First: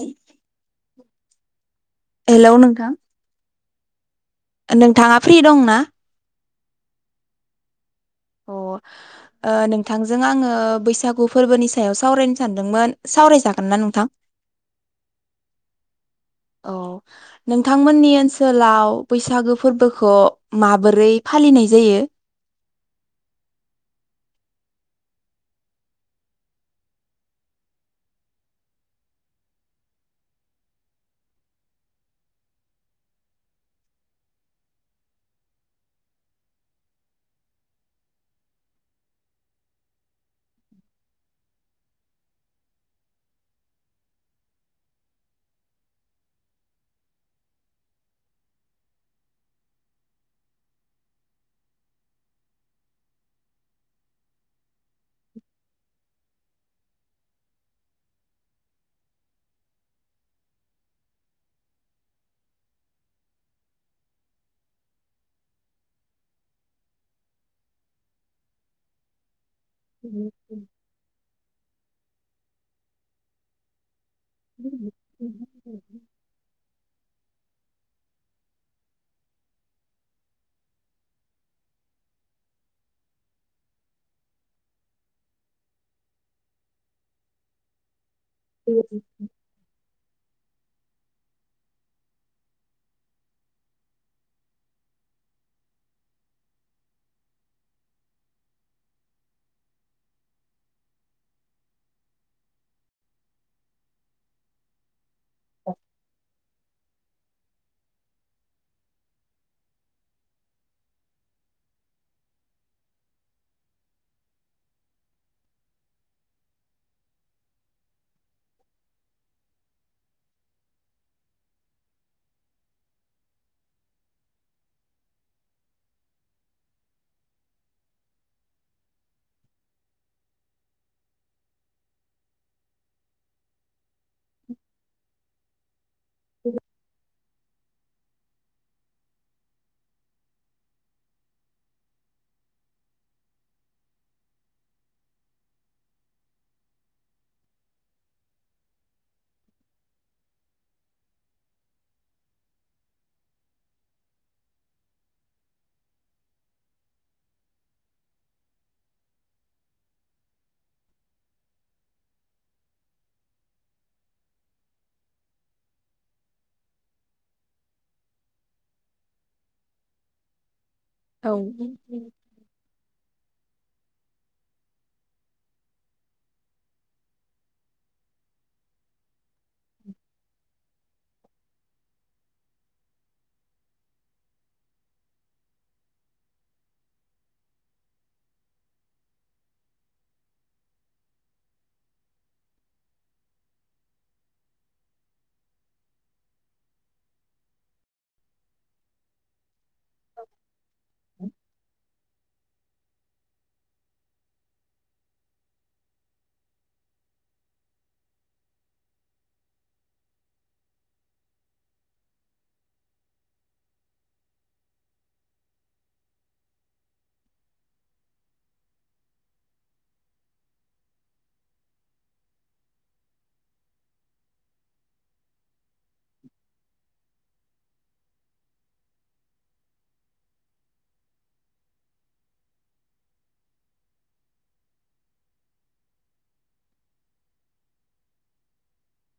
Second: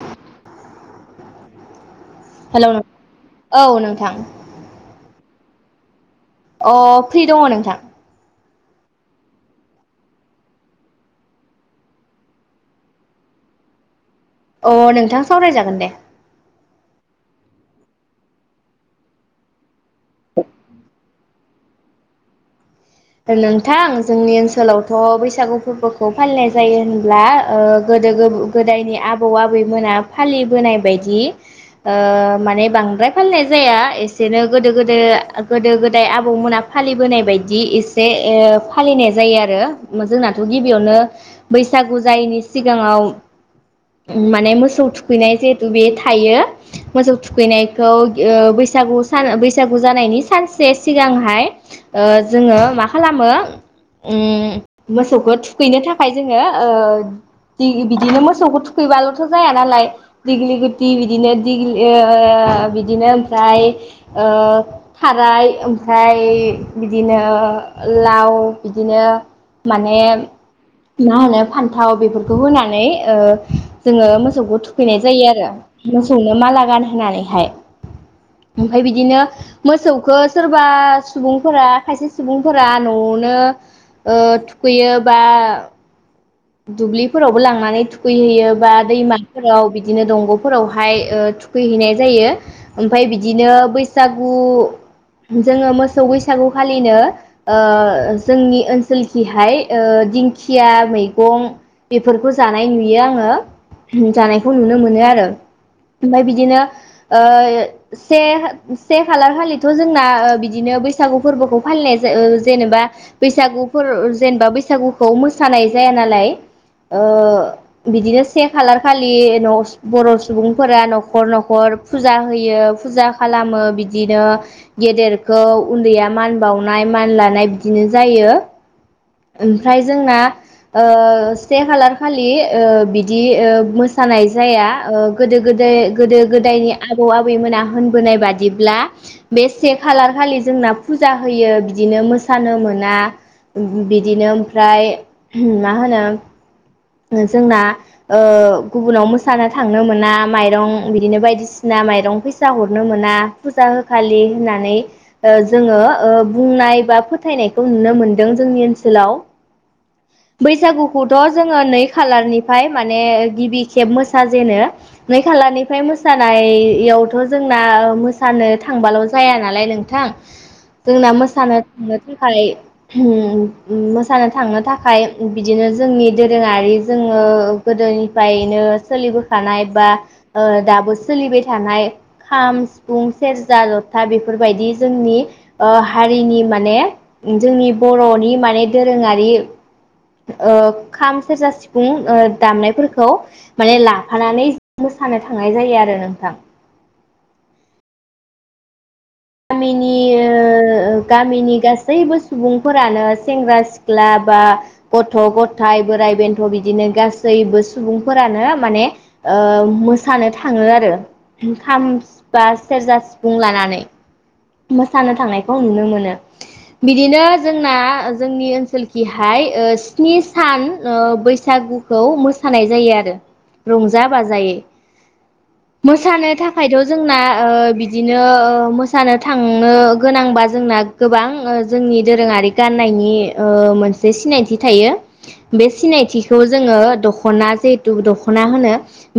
[unintelligible] Hello नोंथां औ नोंथां। नोंथाङा फ्रि दं ना? अ फ्रि दङ नोंथां। अ ओ नोंथांजों आङो बैसागु फोरबोनि सायाव सावरायनो सानदोंमोन सावरायजागोन ना नोंथां? अ नोंथां सावरायजागोन दे। औ नोंथांमोननि ओनसोलाव बैसागो फोरबोखौ माबोरै फालिनाय जायो? नोंथां जोंनि ओनसोलावथ बैसागु फोरबोखौ फालिनाय जायो होनब्ला ओ गोदो गोदायनि आबौ आबैमोना फालिबोनाय बायदि ओ माने बांद्राय फालिनाय जाया एसेनो गोदो गोदो गोदो गोदाय आबौमोना फालिबोनाय बायदि इ से ओ फालिनाय जायो आरो जोंनाथ गिबियावनो बैसागु जायैनि सिगाङाव माने मोसौ थुखैनाय जिहेथु बे थायो मोसौ थुखैनायखौ ओ बैसागु सान बैसागु जानायनि सानसे सिगांहाय जोङो मा खालामो उम मोसौखौ थुखैनो थाखाय जोङो ओ बिदिनो मोसौखौ थुखैबालथ जाया नालाय दिग्लि गुथि बिदिनो दिग्लि ओ बिदिनो ओमफ्राय ओ थाराय ओमफ्राय बिदिनो लाव बिदिनो माने मा होनो फान्थाव बेफोर खौ होनानै ओ जोङो‌ मोसो सौखौ थुखैनाय जायो आरो मोसौनो माला गानहो होननानैहाय ओमफाय बिदिनो मोसौखौ सोरबा सुबुंफोरा खायसे सुबुं फोरा नआवनो ओ थुखैयो बा दुब्लिफोरावबो लांनानै थुख खैहैयो बा दैमाफोराव बिदिनो दंगफोराव हाय ओ थुखैहैनाय जायो ओमफाय बिदिनो बैसागु जोङो मोसौ बैसागुखालिनो ओ जोंनि ओनसोलखिहाय ओ दिंखिया मै गं बेफोरखौ जानाय नुयो आङो जानायखौ नुनो मोनो आरो। ओमफाय बिदिनो ओ से से खालार खालिथ जोंना बिदिनो बैसागु फोरबोखौ फालिनाय जायो ओ जेनेबा बैसागुफोर जेनेबा बैसागुखौ मोसानाय जाया नालाय ओ बिदिनो से खालार खालि बर न सुबुंफोरा नखर नखर फुजा होयो फुजा खालामो बिदिनो गेदेरखौ उन्दैया मान बावनाय मान लानाय बिदिनो जायो। ओमफ्राय जोंना ओ से खालार खालि ओ बिदि ओ मो जानाय जाया ओ गोदो गोद [unintelligible] गोदो गोदायनि आबौ आबो आबैमोना होनबोनाय बादिब्ला बे से खालार खालि जोंना फुजा होयो बिदिनो मोसानो मोना बिदिनो ओमफ्राय मा होनो जोंना ओ गुबुनाव मोसानो थांनो मोना माइरं बिदिनो बायदिसिना माइरं फैसा हरनो मोना फुजा होखालि होननानै ओ जोङो ओ बुंनाय बा फोथायनायखौ नुनो मोनदों जोंनि ओनसोलाव। बैसागुखौथ जोङो नै खालारनिफ्राय माने गिबि खेब मोसाजेनो नै खालारनिफ्राय मोसानायावथ जोंना मोसानो थांबाल जाया नालाय नोंथां। जोंना औ मोसानो थांनो थाखाय उम मोसानो थांनो थाखाय बिदिनो जोंनि दोरोङारि जोङो गोदोनिफ्रायनो सोलिबोखानाय बा दाबो सोलिबाय थानाय खाम, सिफुं, सेरजा, जथा बेफोरबायदि जोंनि ओ हारिनि माने जोंनि बरनि माने दोरोङारि ओ खाम सेरजा सिफुं ओ दामनायफोरखौ माने लाफानानै मोसानो थांनाय जायो आरो नोंथां। गामिनि ओ गामिनि गासैबो सु सुबुंफोरानो सेंग्रा सिख्ला बा गथ गथाय बोराइ बेन्थ बिदिनो गासैबो सुबुंफोरानो माने ओ मोसानो थाङो आरो खाम बा सेरजा सिफुं लानानै। मोसानो थांनायखौ नुनो मोनो बिदिनो जोंना जोंनि ओनसोलखिहाय ओ स्नि सान ओ बैसागुखौ मोसानाय जायो आरो रंजा बाजायै। मोसानो थाखायथ जोंना ओ बिदिनो ओ मोसानो थांनो गोनांबा जोंना गोबां जोंनि दोरोङारि गाननायनि ओ मोनसे सिनायथि थायो बे सिनायथिखौ जोङो दखना जिहेथु दखना होनो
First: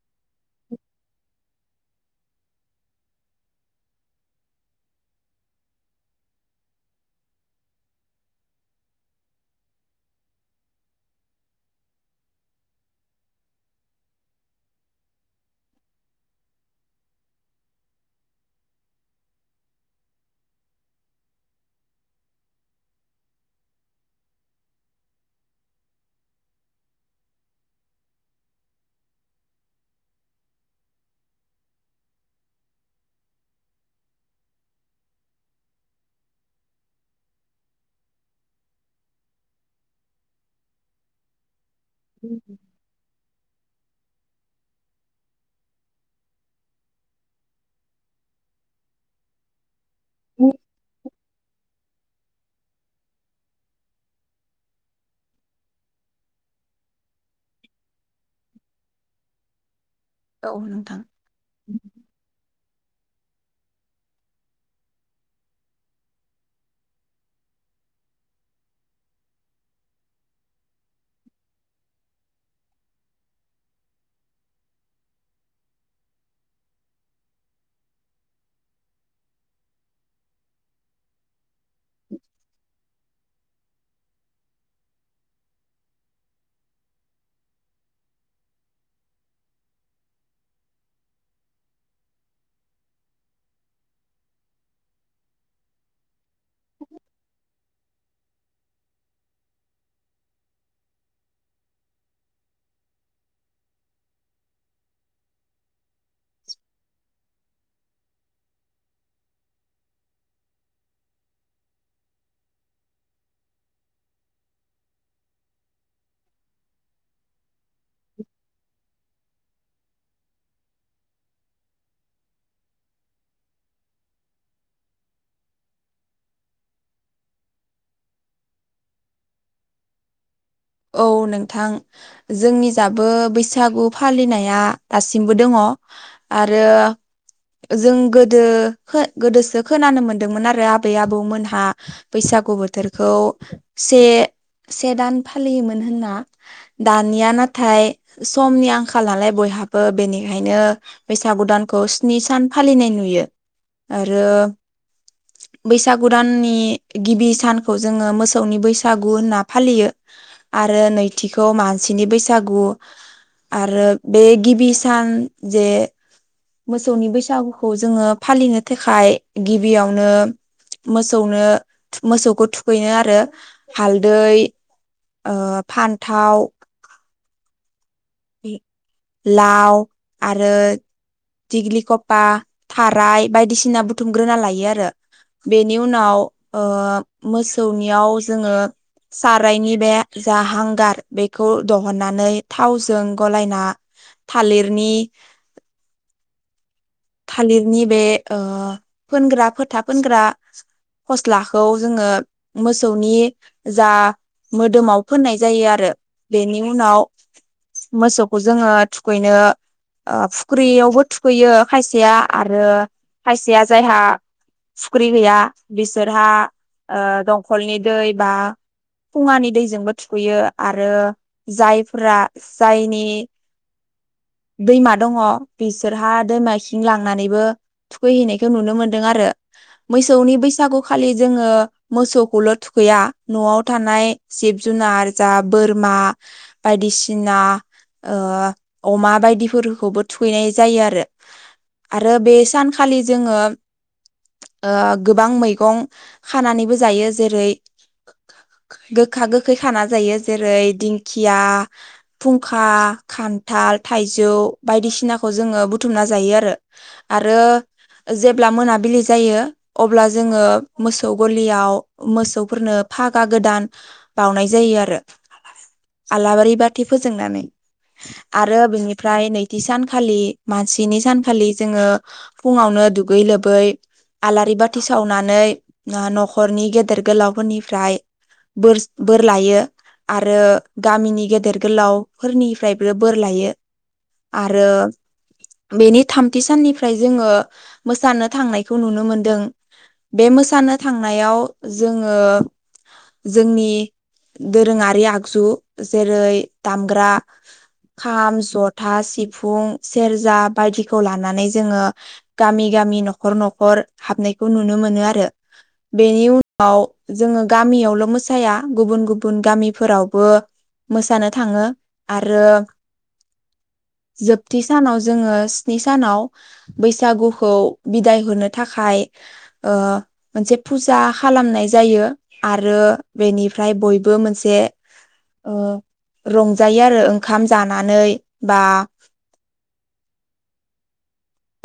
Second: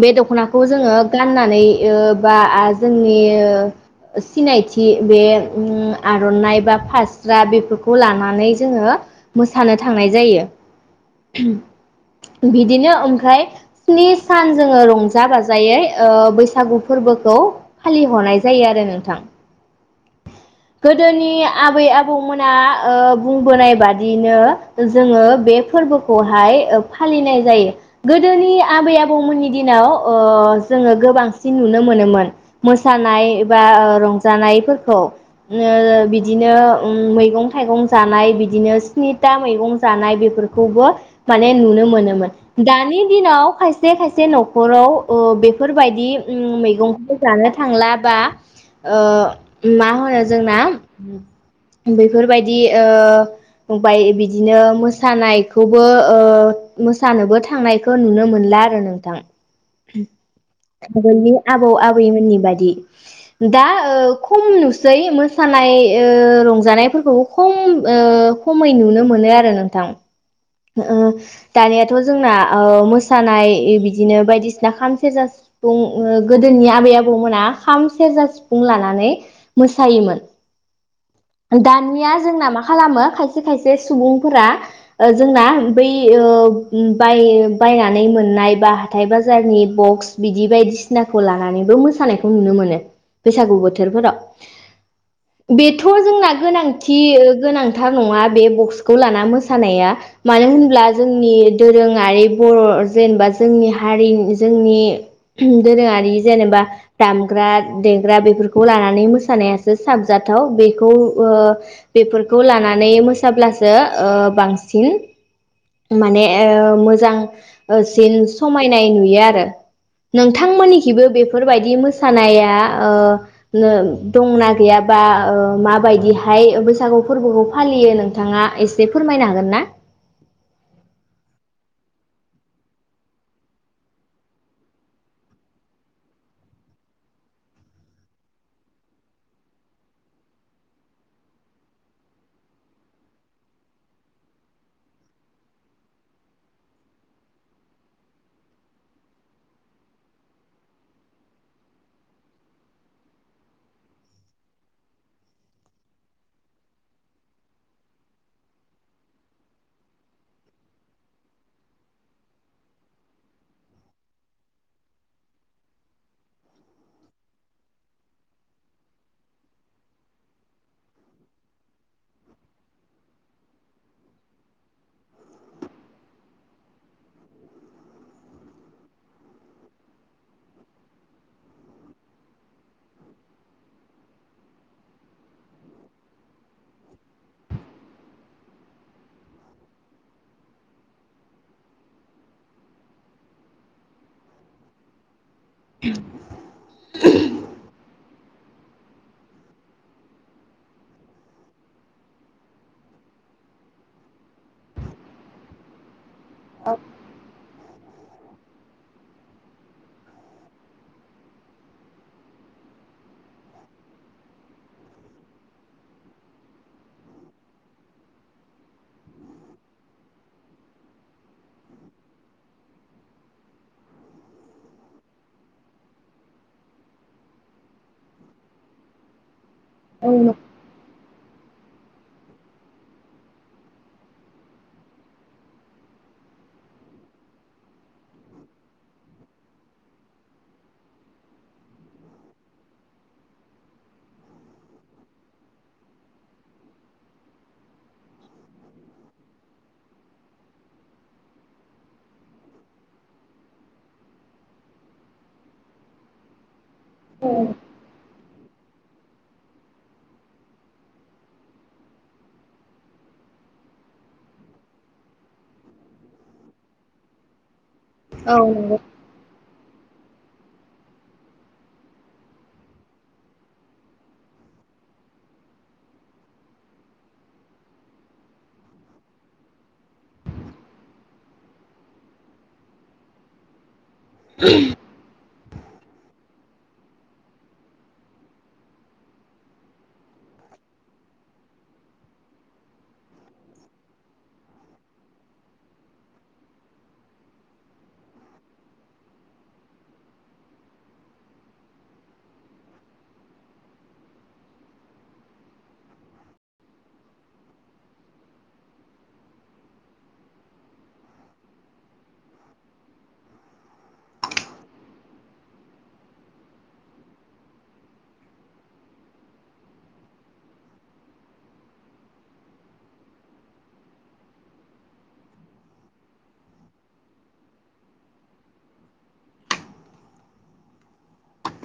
बे दखनाखौ जोङो गाननानै ओ बा जोंनि ओ सिनायथि बे उम आरनाइ बा फास्रा बेफोरखौ लानानै जोङो मोसानो थांनाय जायो। बिदिनो ओमफ्राय स्नि सान जोङो रंजा बाजायै ओ बैसागु फोरबोखौ फालिहरनाय जायो आरो नोंथां। गोदोनि आबै आबौमोना ओ बुंबोनाय बादियैनो जोङो बे फोरबोखौहाय फालिनाय जायो गोदोनि आबै आबौमोननि दिनाव ओ जोङो गोबांसिन नुनो मोनोमोन मोसानाय बा रंजानायफोरखौ। उम बिदिनो उम मैगं थाइगं जानाय बिदिनो स्निथा मैगं जानाय बेफोरखौबो माने नुनो मोनोमोन दानि दिनाव खायसे खायसे खायसे नखराव ओ बेफोरबायदि उम मैगंखौ जानो थांला बा ओ माहोनो जोंना बेफोरबायदि ओ बाय बिदिनो मोसानायखौबो ओ मोसानोबो थांनायखौ नुनो मोनला आरो नोंथां। औ नोंथां आगोलनि आबौ आबैमोननि बादि। दा ओ खम नुसै। मोसानाय ओ रंजानायफोरखौ खम ओ खमै नुनो मोनो आरो नोंथां। ओ दानियाथ जोंना ओ मोसानाय बिदिनो बायदिसिना खाम सेरजा सिफुं ओ गोदोनि आबै आबौमोना खाम सेरजा सिफुं लानानै मोसायोमोन। दानिया जोंना मा खालामो खायसे खायसे सुबुंफोरा ओ जोंना बै ओ बाय-बायनानै मोननाय बा हाथाय बाजारनि बक्स बिदि बायदिसिनाखौ लानानैबो मोसानायखौ नुनो मोनो बैसागु बोथोरफोराव। गोनांथि गोनां थार नङा बे बक्सखौ लाना मोसानाया। मानो होनब्ला जोंनि दोरोङारि बर जेनेबा जोंनि हारि जोंनि दोरोङारि जेनेबा दामग्रा देग्रा बेफोरखौ लानानै मोसानायासो साबजाथाव बेखौ ओ बेफोरखौ लानानै मोसाब्लासो ओ बांसिन माने ओ मोजां सिन समायनाय नुयो आरो नोंथांमोननिखैबो बेफोरबायदि मोसानाया ओ दंना गैयाबा ओ माबायदिहाय बैसागु फोरबोखौ फालियो नोंथाङा एसे फोरमायनो हागोन ना? औ नोंथां जोंनि जाबो बैसागु फालिनाया दासिमबो दङ आरो जों गोदो गोदोसो खोनानो मोनदोंमोन आरो आबै आबौमोनहा बैसागु बोथोरखौ से से दान फालियोमोन होनना दानिया नाथाय समनि आंखाल नालाय बयहाबो बेनिखायनो बैसागु दानखौ स्नि सान फालिनाय नुयो आरो बैसागु दाननि गिबि सानखौ जोङो मोसौनि बैसागु होनना फालियो। आरो नैथिखौ मानसिनि बैसागु आरो बे गिबि सान जे मोसौनि बैसागुखौ जोङो फालिनो थाखाय गिबियावनो मोसौनो मोसौखौ थुखैनो आरो हालदै ओ फान्थाव लाव आरो दिग्लिखपा थाराय बायदिसिना बुथुमग्रोना लायो आरो बेनि उनाव ओ मोसौनियाव जोङो सारायनि बे जा हांगार बेखौ दहननानै थावजों जों गलायना थालिरनि [inaudible] थालिरनि बे ओ फोनग्रा फोथा फोनग्रा फस्लाखौ जोङो मोसौनि जा मोदोमाव फोननाय जायो आरो बेनि उनाव मोसौखौ जोङो थुखैनो फुख्रियावबो थुखैयो। खायसेया आरो खायसेया जायहा फुख्रि गैया बिसोरहा ओ दंखलनि दै बा खुङानि दैजोंबो थुखैयो आरो जायफ्रा जायनि दैमा दङ बिसोरहा दैमा थिं लांनानैबो थुखैहैनायखौ नुनो मोन्दों आरो। औ मैसौनि बैसागु खालि जोङो मोसौखौल थुखैया नआव थानाय जिब जुनार जा बोरमा बायदिसिना ओ अमा बायदिफोरखौबो थुखैनाय जायो आरो। आरो बे सानखालि जोङो ओ गोबां मैगं खानानैबो जायो जेरै गोखा गोखै खाना जायो जेरै दिंखिया, फुंखा, खान्थाल, थाइजौ बायदिसिनाखौ जोङो बुथुमना जायो आरो। आरो जेब्ला मोनाबिलि जायो अब्ला जोङो मोसौ गलियाव मोसौफोरनो फागा गोदान बउनाय जायो आरो आलाबारि बाथि फोजोंनानै। औ आरो नंगौ। बिनिफ्राय नै थि सानखालि मानसिनि सानखालि जोङो फुङावनो दुगै लोबै आलारि बाथि सावनानै नखरनि गेदेर गोलावफोरनिफ्राय बोर बोर लायो आरो गामिनि गेदेर गोलाव फोरनिफ्रायबो बोर लायो। आरो बेनि थाम थि साननिफ्राय जोङो मोसानो थांनायखौ नुनो मोनदों। बे मोसानो थांनायाव जोङो जोंनि दोरोङारि आगजु जेरै दामग्रा खाम जथा सिफुं सेरजा बायदि खौ लानानै जोङो गामि गामि नखर नखर हाबनायखौ नुनो मोनो आरो बेनि उनाव जोङो गामियावल मोसाया गुबुन गुबुन गामिफोरावबो मोसानो थाङो आरो जोबथि सानाव जोङो नि सानाव बैसागुखौ बिदाय होनो थाखाय ओ मोनसे फुजा खालामनाय जायो आरो बेनिफ्राय बयबो मोनसे ओ रंजायो आरो ओंखाम जानानै बा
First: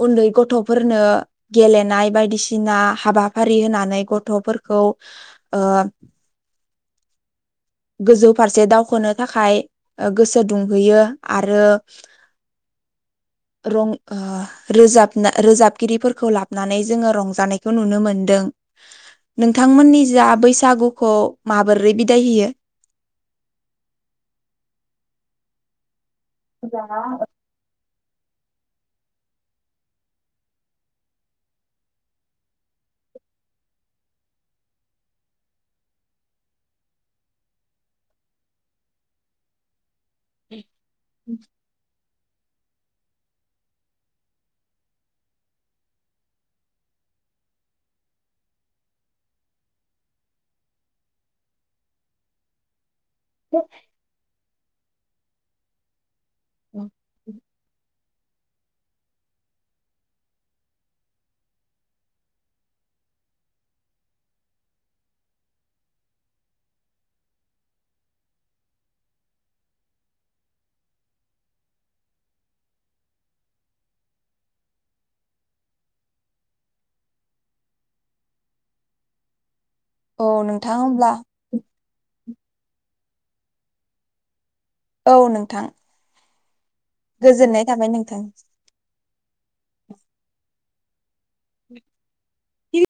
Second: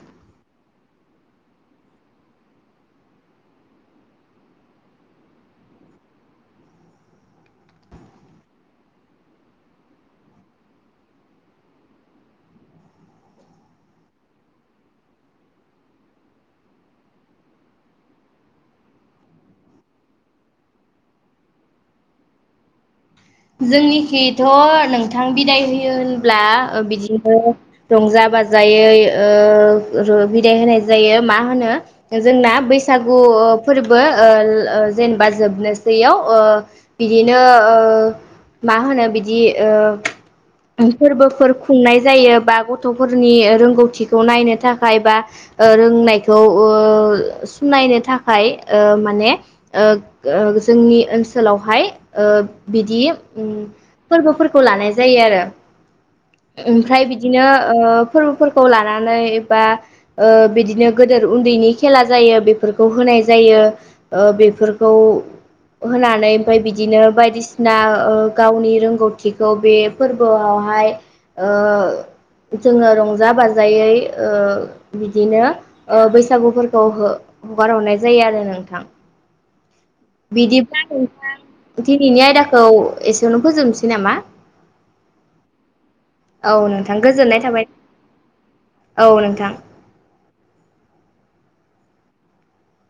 उन्दै गथफोरनो गेलेनाय बायदिसिना हाबाफारि होनानै गथफोरखौ ओ गोजौ फारसे दावखोनो थाखाय ओ गोसो दुंहोयो आरो रं ओ रोजाबना रोजाबगिरिफोरखौ लाबनानै जोङो रंजानायखौ नुनो मोनदों। नोंथांमोननि जा बैसागुखौ माबोरै बिदाय होयो? जोंनिखिथ नोंथां बिदाय होयो होनबा ब्लाड ओ बिदिनो रंजा बाजायै ओ बिदाय होनाय जायो मा होनो जोंना बैसागु फोरबो ओ जेनेबा जोबनोसैयाव ओ बिदिनो ओ मा होनो बिदि ओ फोरबोफोर खुंनाय जायो बा गथफोरनि ओ रोंगौथिखौ नायनो थाखाय बा ओ रोंनायखौ ओ सुनायनो थाखाय ओ माने ओ ओ जोंनि ओनसोलावहाय ओ बिदि फोरबोफोर खौ लानाय जायो आरो। ओमफ्राय बिदिनो ओ फोरबोफोरखौ लानानै बा ओ बिदिनो गोदोर उन्दैनि खेला जायो बेफोरखौ होनाय जायो ओ बेफोरखौ होनानै ओमफाय बिदिनो बायदिसिना ओ गावनि रोंगौथिखौ बे फोरबोआवहाय ओ जोङो रंजा बाजायै ओ बिदिनो ओ बैसागुफोरखौ हगार हरनाय जायो आरो नोंथां। औ नोंथां बिदिब्ला होमब्ला नोंथां दिनैनि आयदाखो औ एसेयावनो फोजोबनोसै नामा? औ नोंथां। औ नो गोजोननाय थाबाय नोंथांसिम। औ नोंथां।